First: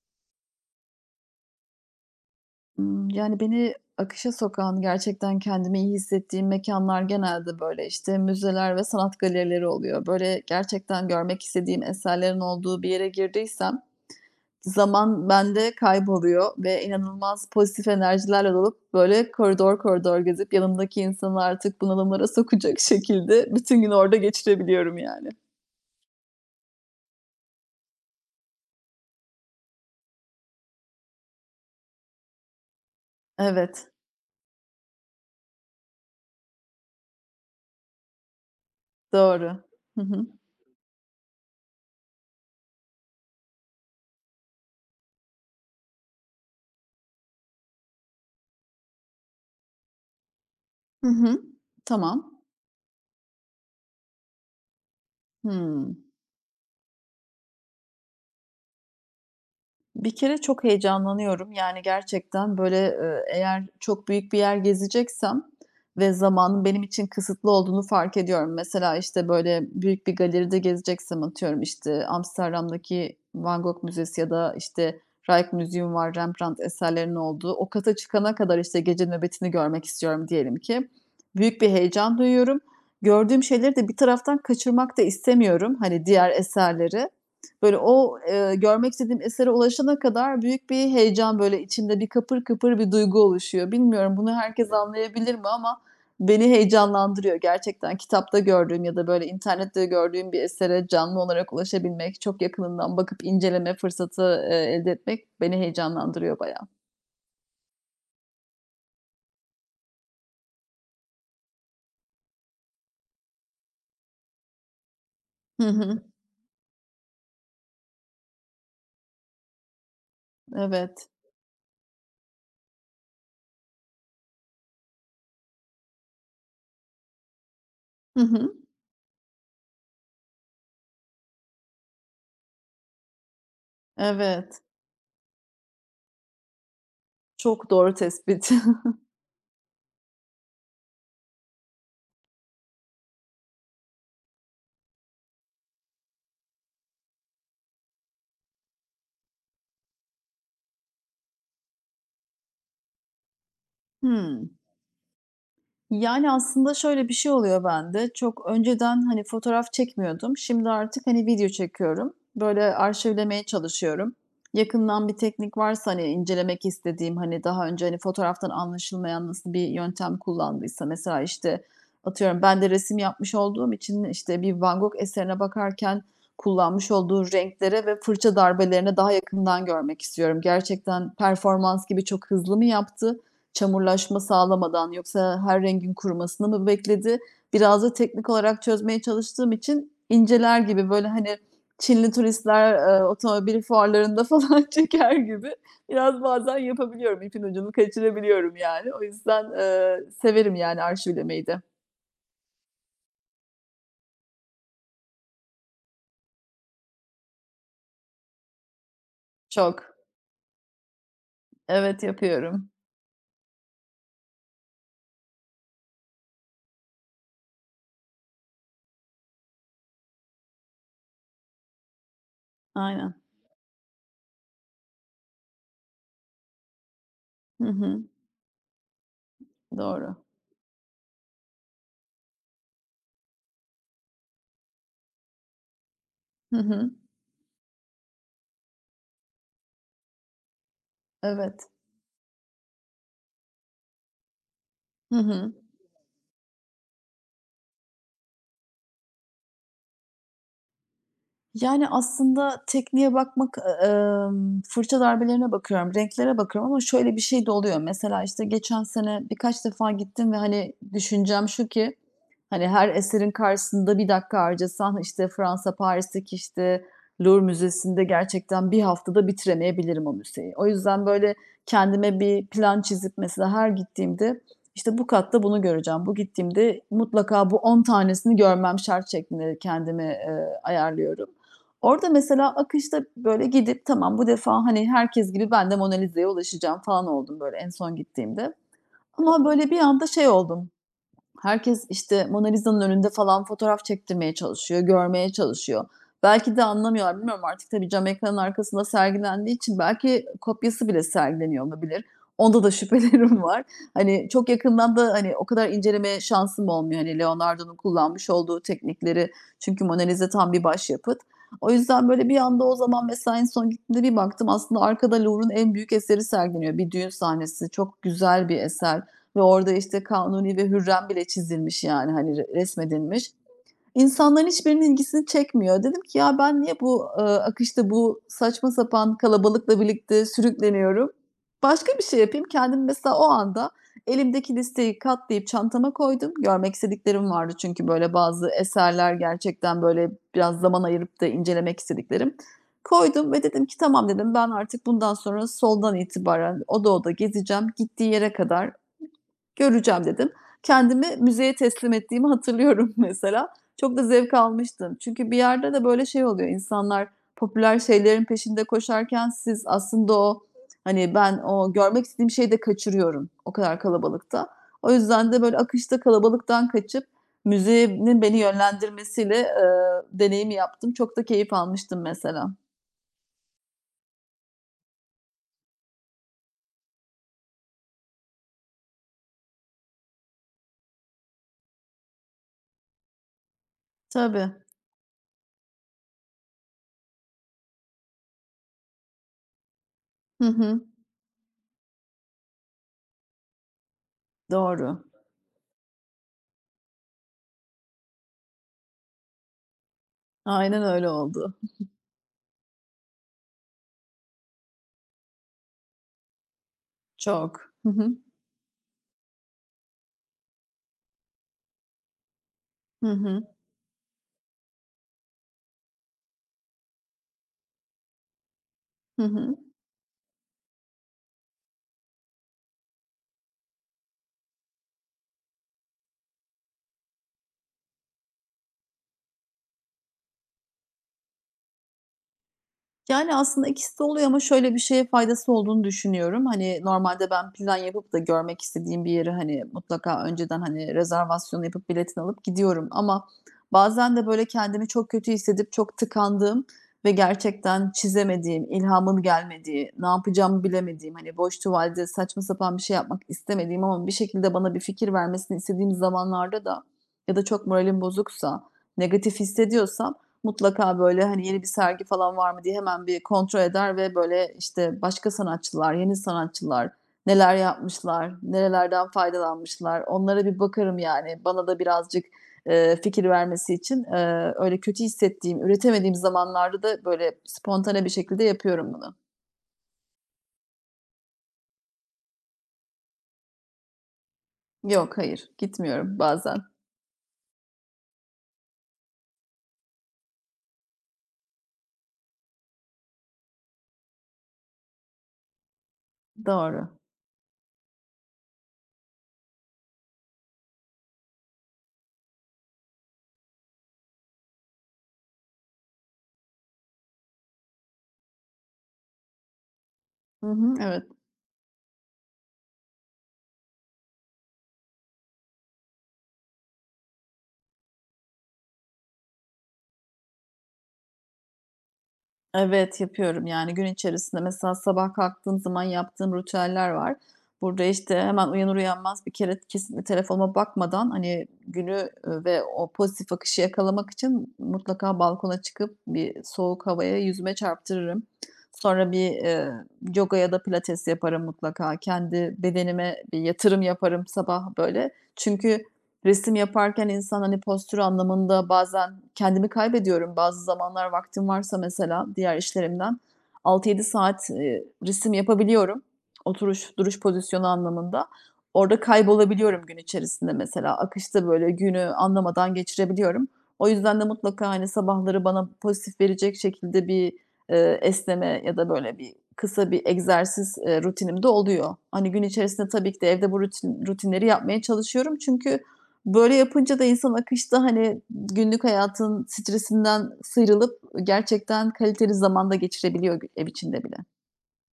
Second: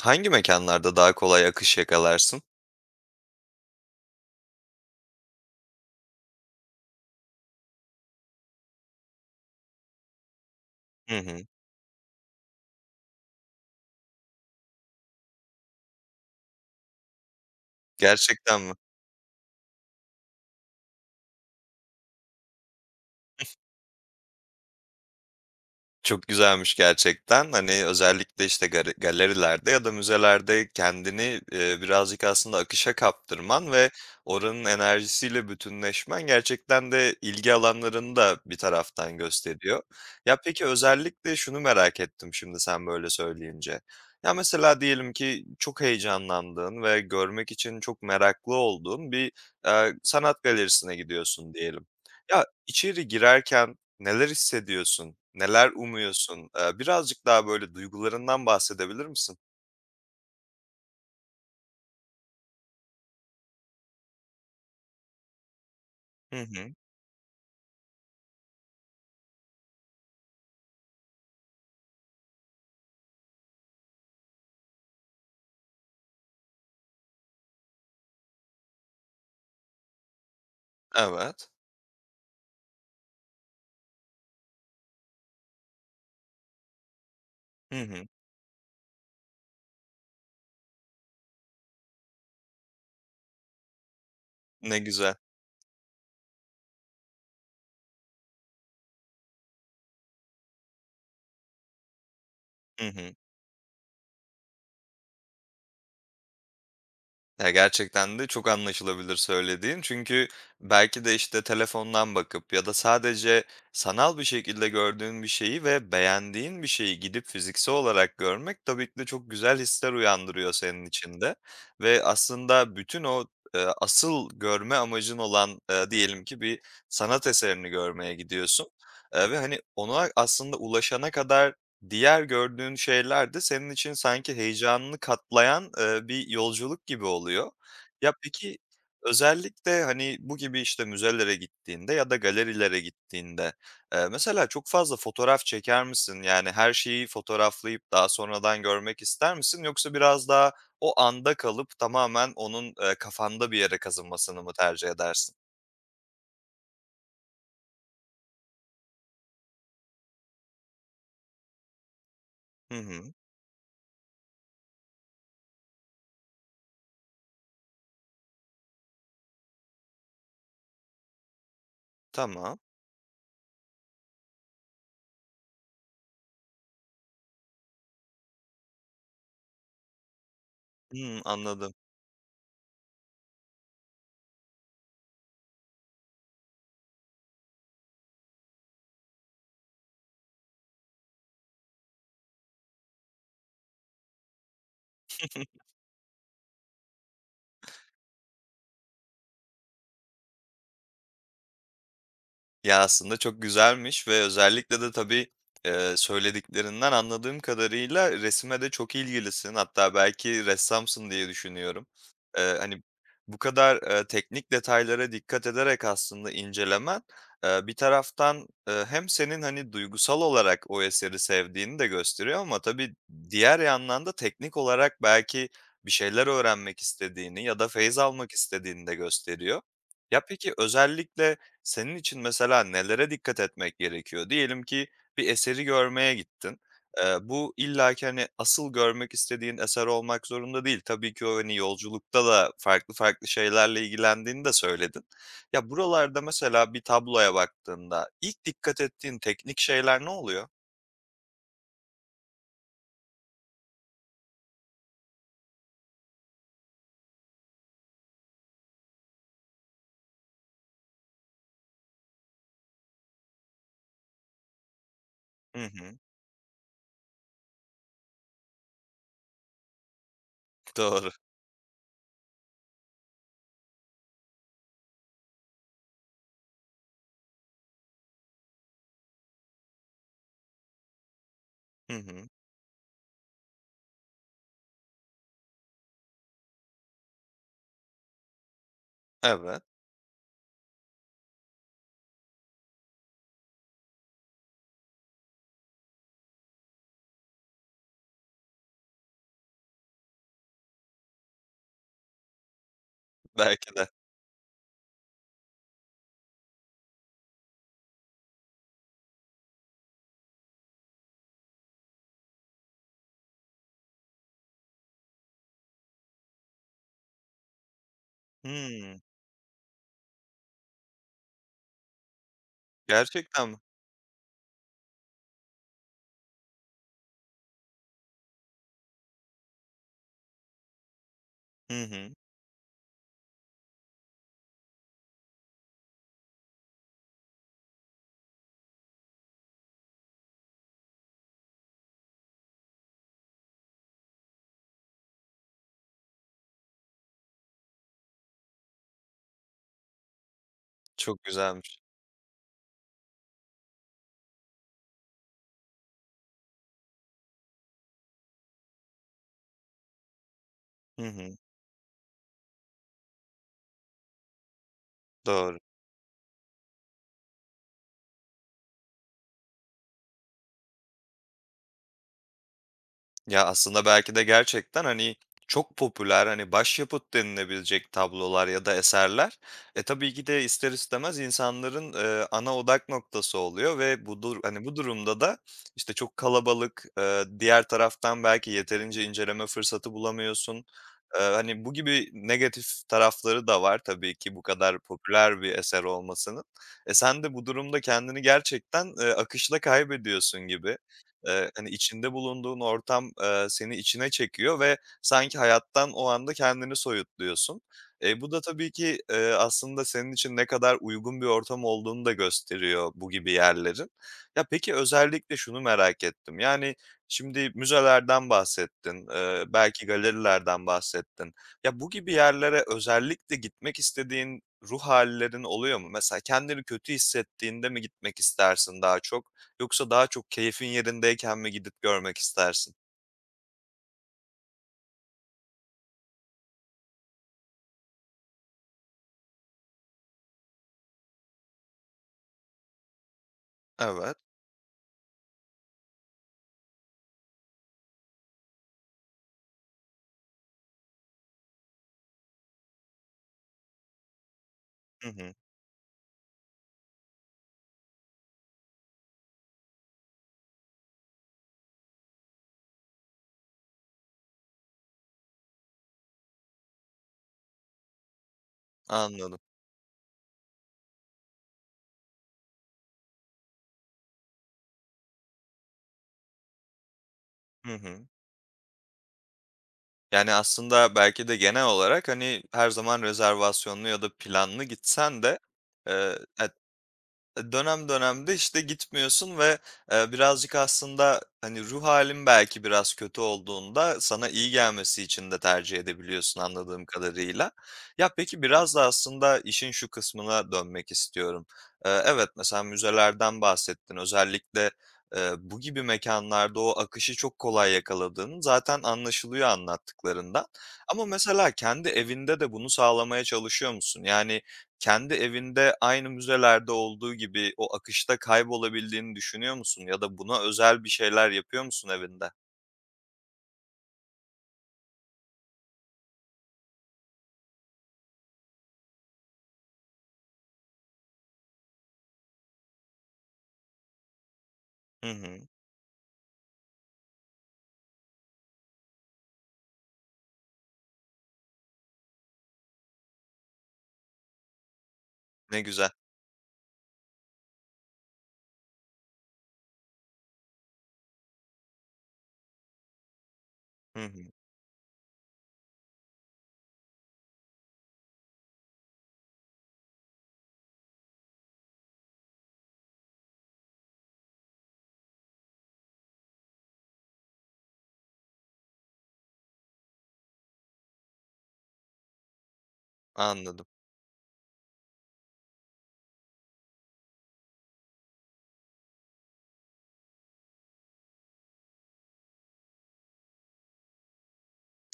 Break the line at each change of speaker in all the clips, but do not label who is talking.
Hangi mekânlarda daha kolay akış yakalarsın?
Yani, beni akışa sokan, gerçekten kendimi iyi hissettiğim mekanlar genelde, böyle, işte, müzeler ve sanat galerileri oluyor. Böyle, gerçekten
Hı hı.
görmek istediğim eserlerin olduğu bir yere girdiysem zaman bende kayboluyor ve inanılmaz pozitif enerjilerle
Gerçekten mi?
dolup, böyle, koridor koridor gezip yanımdaki insanı artık bunalımlara sokacak şekilde bütün gün orada geçirebiliyorum, yani.
Çok güzelmiş gerçekten. Hani, özellikle, işte, galerilerde ya da müzelerde kendini, birazcık aslında akışa kaptırman
Evet,
ve oranın enerjisiyle bütünleşmen gerçekten de ilgi alanlarını da bir taraftan
doğru.
gösteriyor.
Hı hı.
Ya, peki, özellikle şunu merak ettim şimdi sen böyle söyleyince. Ya, mesela diyelim ki çok heyecanlandığın ve görmek için çok meraklı olduğun bir, sanat galerisine
Hı hı.
gidiyorsun diyelim.
Tamam.
Ya, içeri girerken neler hissediyorsun? Neler
Hıı.
umuyorsun? Birazcık daha böyle duygularından bahsedebilir misin?
Bir kere çok heyecanlanıyorum. Yani, gerçekten, böyle, eğer çok büyük bir yer gezeceksem ve
Hı
zamanın
hı.
benim için kısıtlı olduğunu fark ediyorum. Mesela, işte, böyle, büyük bir galeride gezeceksem, atıyorum, işte, Amsterdam'daki Van Gogh Müzesi ya da, işte, Rijksmuseum var, Rembrandt eserlerinin olduğu. O kata çıkana kadar, işte, gece nöbetini görmek istiyorum diyelim ki.
Evet.
Büyük bir heyecan duyuyorum. Gördüğüm şeyleri de bir taraftan kaçırmak da istemiyorum, hani, diğer eserleri. Böyle
Hı hı.
o, görmek istediğim esere ulaşana kadar büyük bir heyecan, böyle, içimde bir kapır kıpır bir duygu oluşuyor. Bilmiyorum bunu herkes
Ne güzel.
anlayabilir mi ama beni heyecanlandırıyor. Gerçekten kitapta gördüğüm ya da, böyle, internette gördüğüm bir esere canlı olarak ulaşabilmek, çok
Hı
yakınından
hı.
bakıp inceleme fırsatı, elde etmek beni heyecanlandırıyor bayağı.
Ya, gerçekten de çok anlaşılabilir söylediğin. Çünkü belki de, işte, telefondan bakıp ya da sadece sanal bir şekilde gördüğün bir şeyi
Hı
ve
hı.
beğendiğin bir şeyi gidip fiziksel olarak görmek tabii ki de çok güzel hisler uyandırıyor senin
Evet.
içinde ve aslında bütün o, asıl görme amacın olan, diyelim ki bir sanat eserini görmeye
Hı hı.
gidiyorsun, ve, hani, ona aslında ulaşana kadar diğer gördüğün şeyler de senin için sanki
Evet.
heyecanını katlayan, bir yolculuk gibi oluyor.
Çok doğru
Ya,
tespit.
peki, özellikle, hani, bu gibi, işte, müzelere gittiğinde ya da galerilere gittiğinde, mesela çok fazla fotoğraf çeker misin? Yani, her şeyi fotoğraflayıp daha sonradan görmek ister misin? Yoksa biraz daha o anda kalıp tamamen onun, kafanda bir yere kazınmasını
Hıı.
mı tercih edersin?
Yani, aslında şöyle bir şey oluyor bende. Çok önceden, hani, fotoğraf çekmiyordum. Şimdi artık, hani, video çekiyorum. Böyle
Hı hı.
arşivlemeye çalışıyorum. Yakından bir teknik varsa, hani, incelemek istediğim, hani, daha önce, hani, fotoğraftan anlaşılmayan nasıl bir yöntem kullandıysa mesela, işte, atıyorum
Tamam.
ben de resim yapmış olduğum için, işte, bir Van Gogh eserine bakarken kullanmış olduğu renklere ve fırça darbelerine daha yakından görmek istiyorum. Gerçekten
Hımm, anladım.
performans gibi çok hızlı mı yaptı? Çamurlaşma sağlamadan yoksa her rengin kurumasını mı bekledi? Biraz da teknik olarak çözmeye çalıştığım için inceler gibi böyle, hani, Çinli turistler, otomobil fuarlarında falan çeker gibi biraz bazen yapabiliyorum. İpin ucunu kaçırabiliyorum yani. O yüzden, severim yani arşivlemeyi de.
Ya, aslında çok güzelmiş ve özellikle de tabii, söylediklerinden anladığım kadarıyla resime de çok ilgilisin. Hatta
Çok.
belki ressamsın diye düşünüyorum.
Evet, yapıyorum.
Hani, bu kadar, teknik detaylara dikkat ederek aslında incelemen, bir taraftan, hem senin, hani, duygusal olarak o eseri sevdiğini de gösteriyor ama tabii
Aynen.
diğer yandan da teknik olarak belki bir şeyler öğrenmek istediğini ya da
Hı
feyz
hı.
almak istediğini de gösteriyor.
Doğru.
Ya, peki özellikle senin için mesela nelere dikkat etmek gerekiyor? Diyelim ki bir eseri görmeye
Hı
gittin.
hı.
Bu illaki, hani, asıl görmek istediğin eser olmak zorunda değil. Tabii ki o, hani,
Evet.
yolculukta da farklı farklı şeylerle ilgilendiğini de söyledin.
Hı hı.
Ya, buralarda mesela bir tabloya baktığında ilk dikkat ettiğin teknik şeyler ne oluyor?
Yani, aslında tekniğe bakmak, fırça darbelerine bakıyorum, renklere bakıyorum ama şöyle bir şey de oluyor. Mesela, işte, geçen sene birkaç defa gittim ve, hani, düşüncem şu ki, hani, her eserin karşısında bir dakika harcasan, işte,
Hı
Fransa,
hı.
Paris'teki, işte, Louvre Müzesi'nde gerçekten 1 haftada bitiremeyebilirim o müzeyi. O yüzden,
Doğru.
böyle, kendime bir plan çizip mesela her gittiğimde, işte, bu katta bunu göreceğim, bu gittiğimde mutlaka bu 10 tanesini görmem şart şeklinde kendimi, ayarlıyorum.
Hı
Orada
hı.
mesela akışta böyle gidip tamam bu defa, hani, herkes gibi ben de Mona Lisa'ya ulaşacağım falan oldum böyle en son gittiğimde. Ama
Evet,
böyle bir anda şey oldum. Herkes, işte, Mona Lisa'nın önünde falan fotoğraf çektirmeye çalışıyor, görmeye çalışıyor. Belki de anlamıyorlar, bilmiyorum artık tabii cam ekranın arkasında sergilendiği için belki kopyası bile sergileniyor olabilir. Onda da şüphelerim var.
belki de.
Hani, çok yakından da, hani, o kadar inceleme şansım olmuyor, hani, Leonardo'nun kullanmış olduğu teknikleri, çünkü Mona Lisa tam bir başyapıt. O yüzden, böyle, bir anda o zaman mesela en son gittiğimde bir baktım aslında arkada Louvre'un en büyük eseri sergileniyor. Bir düğün sahnesi, çok güzel bir
Hımm.
eser. Ve orada, işte, Kanuni ve Hürrem bile çizilmiş, yani, hani, resmedilmiş.
Gerçekten mi?
İnsanların hiçbirinin ilgisini çekmiyor. Dedim ki, "Ya, ben niye bu, akışta, bu saçma sapan kalabalıkla birlikte sürükleniyorum?
Hı
Başka bir
hı.
şey yapayım." kendim. Mesela o anda elimdeki listeyi katlayıp çantama koydum. Görmek istediklerim vardı çünkü, böyle, bazı eserler gerçekten, böyle, biraz zaman ayırıp da incelemek istediklerim. Koydum ve dedim ki, "Tamam." dedim, "Ben artık bundan sonra soldan itibaren oda oda gezeceğim, gittiği yere kadar göreceğim," dedim. Kendimi
Çok
müzeye
güzelmiş.
teslim ettiğimi hatırlıyorum mesela. Çok da zevk almıştım. Çünkü bir yerde de böyle şey oluyor, insanlar popüler şeylerin peşinde koşarken siz aslında o,
Hı
hani,
hı.
ben o görmek istediğim şeyi de kaçırıyorum o kadar kalabalıkta. O yüzden de böyle
Doğru.
akışta kalabalıktan kaçıp müzenin beni yönlendirmesiyle, deneyimi yaptım. Çok da keyif almıştım mesela.
Ya, aslında belki de gerçekten, hani, çok popüler, hani, başyapıt denilebilecek tablolar ya da eserler, tabii ki de ister istemez insanların, ana odak noktası oluyor ve bu dur
Tabii.
hani, bu durumda da, işte, çok kalabalık, diğer taraftan belki yeterince inceleme fırsatı
Hı
bulamıyorsun.
hı.
Hani, bu gibi negatif tarafları da var tabii ki bu kadar
Doğru.
popüler bir eser olmasının. Sen de bu durumda kendini gerçekten, akışta kaybediyorsun gibi.
Aynen öyle oldu.
Hani, içinde bulunduğun ortam, seni içine çekiyor ve sanki hayattan o anda kendini soyutluyorsun.
Çok. Hı hı.
Bu da tabii ki, aslında senin için ne kadar uygun bir ortam olduğunu da gösteriyor
Hı
bu gibi
hı.
yerlerin. Ya, peki özellikle şunu merak ettim. Yani, şimdi müzelerden bahsettin,
Hı hı.
belki galerilerden bahsettin. Ya, bu gibi yerlere özellikle gitmek istediğin ruh hâllerin oluyor mu? Mesela kendini kötü hissettiğinde mi gitmek istersin daha çok, yoksa daha çok keyfin yerindeyken mi gidip görmek istersin?
Yani, aslında ikisi de oluyor ama şöyle bir şeye faydası olduğunu düşünüyorum. Hani, normalde ben plan yapıp da görmek istediğim bir yeri hani, mutlaka önceden, hani, rezervasyon yapıp biletini alıp gidiyorum ama
Evet.
bazen de, böyle, kendimi çok kötü hissedip çok tıkandığım ve gerçekten çizemediğim, ilhamım gelmediği, ne yapacağımı bilemediğim, hani, boş tuvalde saçma sapan bir şey yapmak istemediğim ama bir şekilde bana bir
Hı
fikir
hı,
vermesini istediğim zamanlarda da ya da çok moralim bozuksa, negatif hissediyorsam mutlaka böyle hani yeni bir sergi falan var mı diye hemen bir kontrol eder ve böyle işte başka sanatçılar, yeni sanatçılar neler yapmışlar, nerelerden
anladım.
faydalanmışlar onlara bir bakarım yani. Bana da birazcık, fikir vermesi için, öyle kötü hissettiğim, üretemediğim zamanlarda da böyle
Hı
spontane
hı.
bir şekilde yapıyorum bunu.
Yani, aslında belki de genel olarak, hani, her zaman rezervasyonlu ya da planlı
Yok,
gitsen de,
hayır,
e,
gitmiyorum bazen.
Dönem dönemde işte gitmiyorsun ve, birazcık aslında, hani, ruh halin belki biraz kötü olduğunda sana iyi gelmesi için de tercih edebiliyorsun anladığım
Doğru.
kadarıyla. Ya, peki biraz da aslında işin şu kısmına dönmek istiyorum. Evet, mesela müzelerden bahsettin. Özellikle, bu gibi mekânlarda o akışı çok kolay yakaladığın zaten anlaşılıyor anlattıklarından.
Hı hı,
Ama
evet.
mesela kendi evinde de bunu sağlamaya çalışıyor musun? Yani, kendi evinde aynı müzelerde olduğu gibi o akışta kaybolabildiğini düşünüyor musun ya da buna özel bir şeyler yapıyor musun evinde?
Evet, yapıyorum. Yani gün içerisinde mesela sabah kalktığım zaman yaptığım ritüeller var. Burada, işte, hemen uyanır uyanmaz bir kere kesinlikle telefonuma bakmadan, hani, günü, ve o pozitif akışı yakalamak için
Hı
mutlaka
hı.
balkona çıkıp bir soğuk havaya yüzüme çarptırırım. Sonra bir, yoga ya da pilates yaparım mutlaka. Kendi bedenime bir yatırım yaparım sabah, böyle.
Ne
Çünkü
güzel.
resim yaparken insan, hani, postür anlamında bazen kendimi kaybediyorum. Bazı zamanlar vaktim varsa mesela diğer işlerimden
Hı
6-7
hı.
saat, resim yapabiliyorum. Oturuş, duruş pozisyonu anlamında. Orada kaybolabiliyorum gün içerisinde mesela. Akışta böyle günü anlamadan geçirebiliyorum. O yüzden de mutlaka, hani, sabahları bana pozitif verecek şekilde bir, esneme ya da böyle bir kısa bir egzersiz, rutinim de oluyor. Hani, gün içerisinde tabii ki de evde bu
Anladım.
rutinleri yapmaya çalışıyorum. Çünkü böyle yapınca da insan akışta, hani, günlük hayatın stresinden sıyrılıp gerçekten kaliteli zaman da geçirebiliyor ev içinde bile.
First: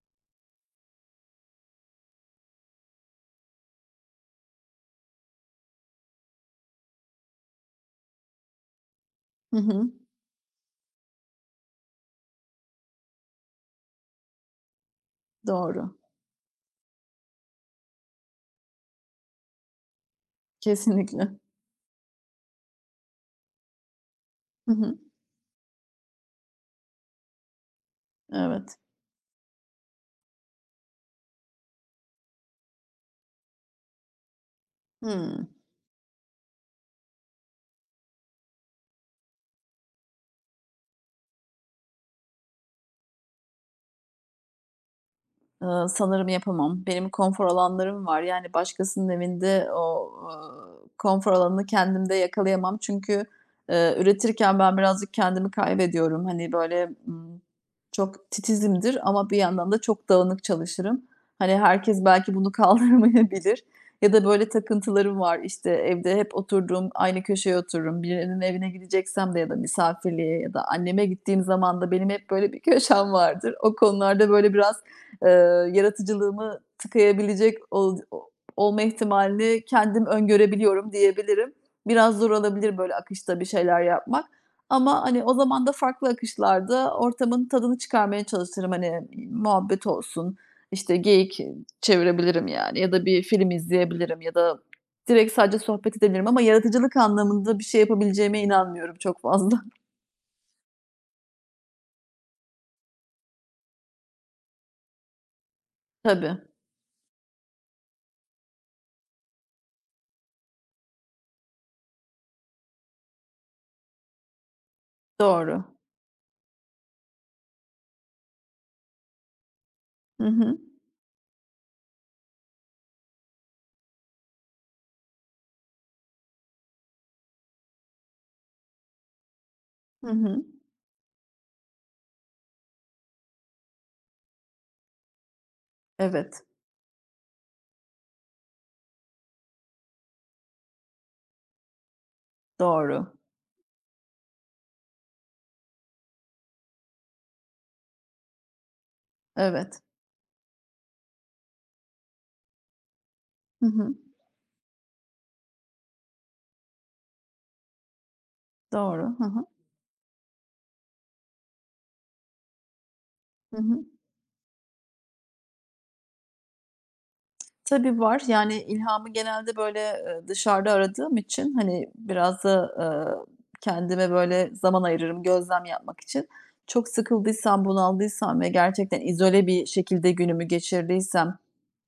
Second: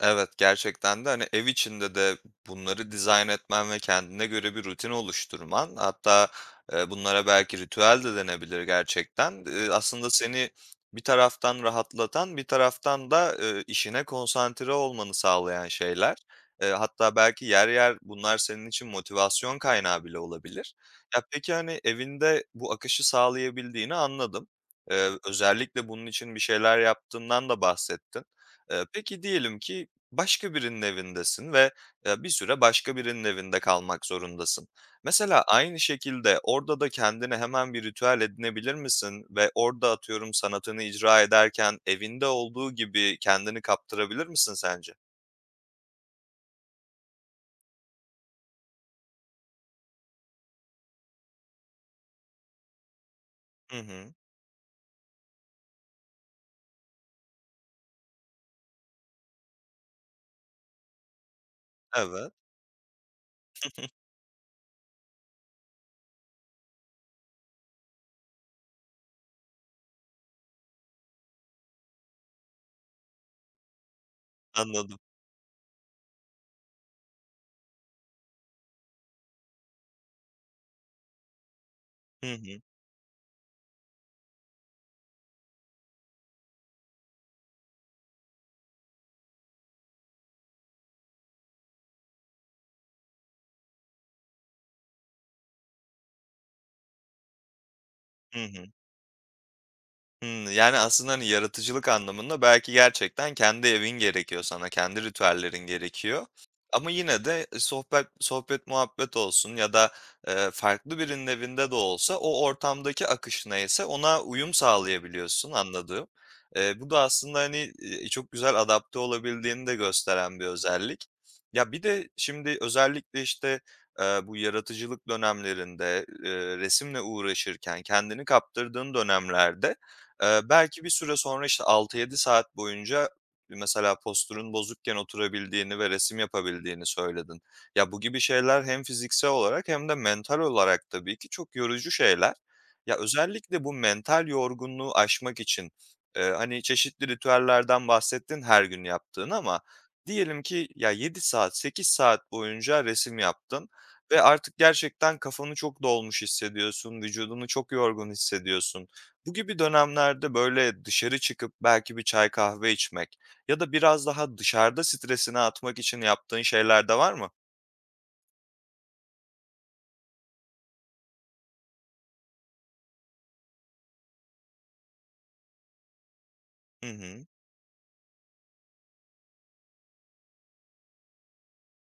Evet, gerçekten de, hani, ev içinde de bunları dizayn etmen ve kendine göre bir rutin oluşturman, hatta, bunlara belki ritüel de denebilir gerçekten.
Hı
Eee,
hı.
aslında seni bir taraftan rahatlatan, bir taraftan da, işine konsantre olmanı sağlayan
Doğru.
şeyler. Hatta belki yer yer bunlar senin için motivasyon kaynağı bile olabilir. Ya,
Kesinlikle.
peki, hani, evinde bu akışı sağlayabildiğini anladım.
Hı hı.
Özellikle bunun için bir şeyler yaptığından da bahsettin.
Evet.
Peki diyelim ki başka birinin evindesin ve, bir süre başka birinin evinde kalmak zorundasın. Mesela
Hıı.
aynı şekilde orada da kendine hemen bir ritüel edinebilir misin ve orada atıyorum sanatını icra ederken evinde olduğu gibi kendini kaptırabilir misin sence?
Sanırım yapamam. Benim konfor alanlarım var. Yani, başkasının evinde o, konfor alanını kendimde yakalayamam. Çünkü,
Hı hı.
üretirken ben birazcık kendimi kaybediyorum. Hani, böyle, çok titizimdir ama bir yandan da çok dağınık çalışırım. Hani, herkes
Evet.
belki bunu kaldırmayabilir ya da, böyle, takıntılarım var. İşte, evde hep oturduğum aynı köşeye otururum. Birinin evine gideceksem de ya da misafirliğe ya da anneme gittiğim zaman da benim hep böyle bir köşem vardır. O konularda, böyle, biraz
Anladım.
yaratıcılığımı tıkayabilecek olma ihtimalini kendim öngörebiliyorum diyebilirim. Biraz
Hı
zor
hı.
olabilir böyle akışta bir şeyler yapmak ama, hani, o zaman da farklı akışlarda ortamın tadını çıkarmaya çalışırım. Hani, muhabbet olsun, işte, geyik çevirebilirim yani ya da bir film izleyebilirim ya da direkt sadece sohbet edebilirim ama yaratıcılık anlamında bir şey
Hı
yapabileceğime
hı.
inanmıyorum çok fazla.
Hımm, yani, aslında, hani, yaratıcılık anlamında belki gerçekten kendi evin gerekiyor sana, kendi ritüellerin gerekiyor
Tabii,
ama yine de sohbet muhabbet olsun ya da, farklı birinin evinde de olsa o ortamdaki akış neyse ona uyum sağlayabiliyorsun
doğru.
anladığım. Bu da aslında, hani, çok güzel adapte olabildiğini de
Hı
gösteren bir
hı.
özellik. Ya, bir de şimdi özellikle, işte, bu yaratıcılık dönemlerinde, resimle uğraşırken kendini kaptırdığın dönemlerde
Hı hı.
Belki bir süre sonra, işte, 6-7 saat boyunca mesela posturun bozukken oturabildiğini ve resim
Evet,
yapabildiğini söyledin. Ya, bu gibi şeyler hem fiziksel olarak hem de mental olarak tabii ki çok yorucu şeyler. Ya,
doğru.
özellikle bu mental yorgunluğu aşmak için, hani, çeşitli ritüellerden bahsettin her gün yaptığın ama
Evet.
diyelim ki, ya, 7 saat, 8 saat boyunca resim
Hı
yaptın
hı.
ve artık gerçekten kafanı çok dolmuş hissediyorsun, vücudunu çok yorgun hissediyorsun.
Doğru. Hı
Bu
hı.
gibi dönemlerde, böyle, dışarı çıkıp belki bir çay kahve içmek ya
Hı
da
hı.
biraz daha dışarıda stresini atmak için yaptığın şeyler de var mı?
Tabii var. Yani ilhamı genelde böyle, dışarıda aradığım için, hani, biraz da, kendime böyle zaman ayırırım gözlem yapmak için. Çok
Hı hı.
sıkıldıysam, bunaldıysam ve gerçekten izole bir şekilde günümü geçirdiysem,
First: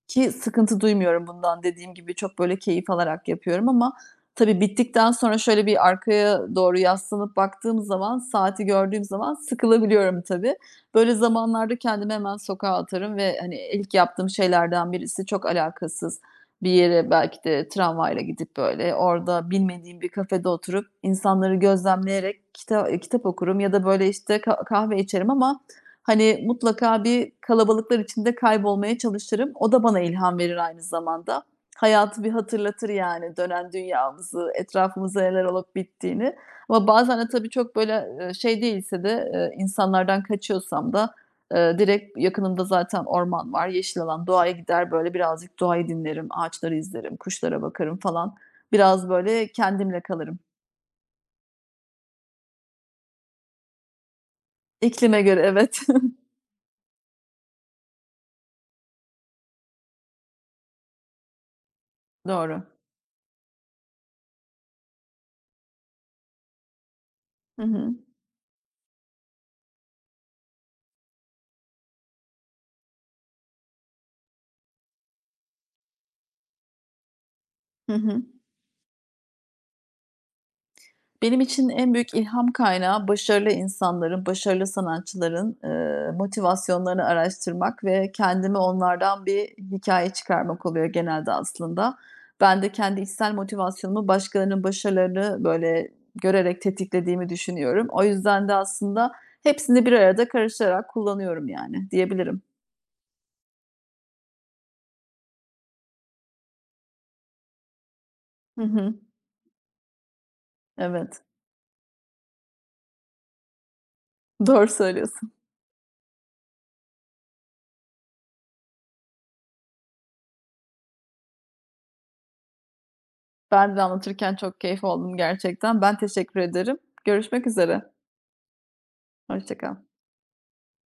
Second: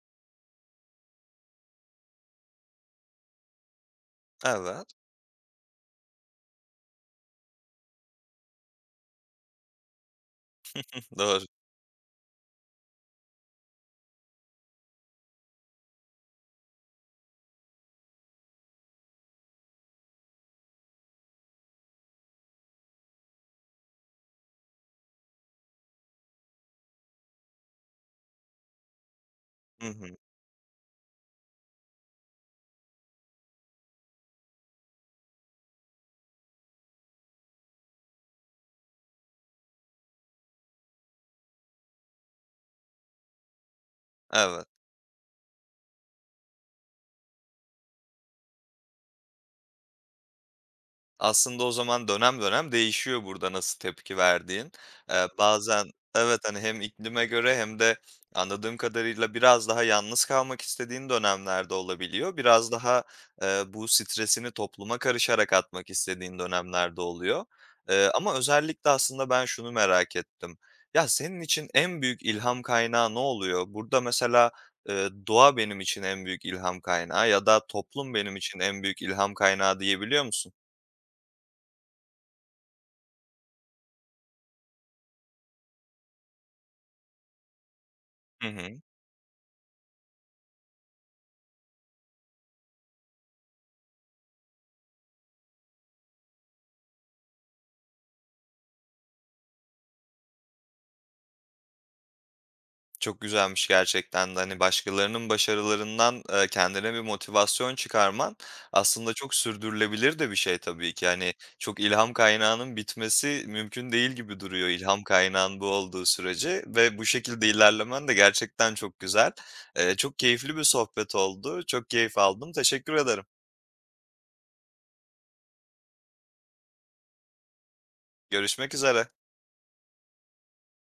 ki sıkıntı duymuyorum bundan dediğim gibi çok böyle keyif alarak yapıyorum ama tabii
Evet.
bittikten sonra şöyle bir arkaya doğru yaslanıp baktığım zaman, saati gördüğüm zaman sıkılabiliyorum tabii. Böyle
Doğru.
zamanlarda kendimi hemen sokağa atarım ve, hani, ilk yaptığım şeylerden birisi çok alakasız bir yere belki de tramvayla gidip, böyle, orada bilmediğim bir kafede oturup insanları gözlemleyerek kitap okurum ya da, böyle, işte, kahve içerim ama hani, mutlaka bir kalabalıklar içinde kaybolmaya çalışırım. O da
Hı
bana
hı.
ilham verir aynı zamanda. Hayatı bir hatırlatır, yani, dönen dünyamızı, etrafımızda neler olup bittiğini. Ama bazen de tabii çok, böyle, şey değilse de, insanlardan kaçıyorsam da, direkt yakınımda zaten orman var, yeşil alan, doğaya
Evet.
gider, böyle, birazcık doğayı dinlerim, ağaçları izlerim, kuşlara bakarım falan. Biraz, böyle, kendimle kalırım.
Aslında o zaman dönem dönem değişiyor burada nasıl tepki verdiğin.
İklime
Eee,
göre evet.
bazen evet, hani, hem iklime göre hem de anladığım kadarıyla biraz daha yalnız kalmak istediğin dönemlerde olabiliyor.
Doğru.
Biraz daha, bu stresini topluma karışarak atmak istediğin dönemlerde oluyor.
Hı hı.
Ama özellikle aslında ben şunu merak ettim. Ya, senin için en büyük ilham kaynağı ne oluyor? Burada mesela, doğa benim için en büyük ilham kaynağı ya da
Hı
toplum
hı.
benim için en büyük ilham kaynağı diyebiliyor musun?
Benim için en büyük ilham kaynağı başarılı insanların, başarılı sanatçıların, motivasyonlarını araştırmak ve
Hı
kendimi
hı.
onlardan bir hikaye çıkarmak oluyor genelde aslında. Ben de kendi içsel motivasyonumu başkalarının başarılarını, böyle, görerek tetiklediğimi düşünüyorum. O yüzden de aslında hepsini bir arada karıştırarak kullanıyorum, yani, diyebilirim.
Çok güzelmiş gerçekten de. Hani, başkalarının başarılarından, kendine bir motivasyon çıkarman
Hı hı.
aslında çok sürdürülebilir de bir şey tabii ki.
Evet,
Hani, çok ilham kaynağının bitmesi mümkün değil gibi duruyor,
doğru
ilham
söylüyorsun.
kaynağın bu olduğu sürece ve bu şekilde ilerlemen de gerçekten çok güzel. Çok keyifli bir sohbet oldu. Çok keyif aldım. Teşekkür ederim.
Ben de anlatırken çok keyif aldım gerçekten. Ben teşekkür ederim. Görüşmek üzere.
Görüşmek üzere.
Hoşça kal.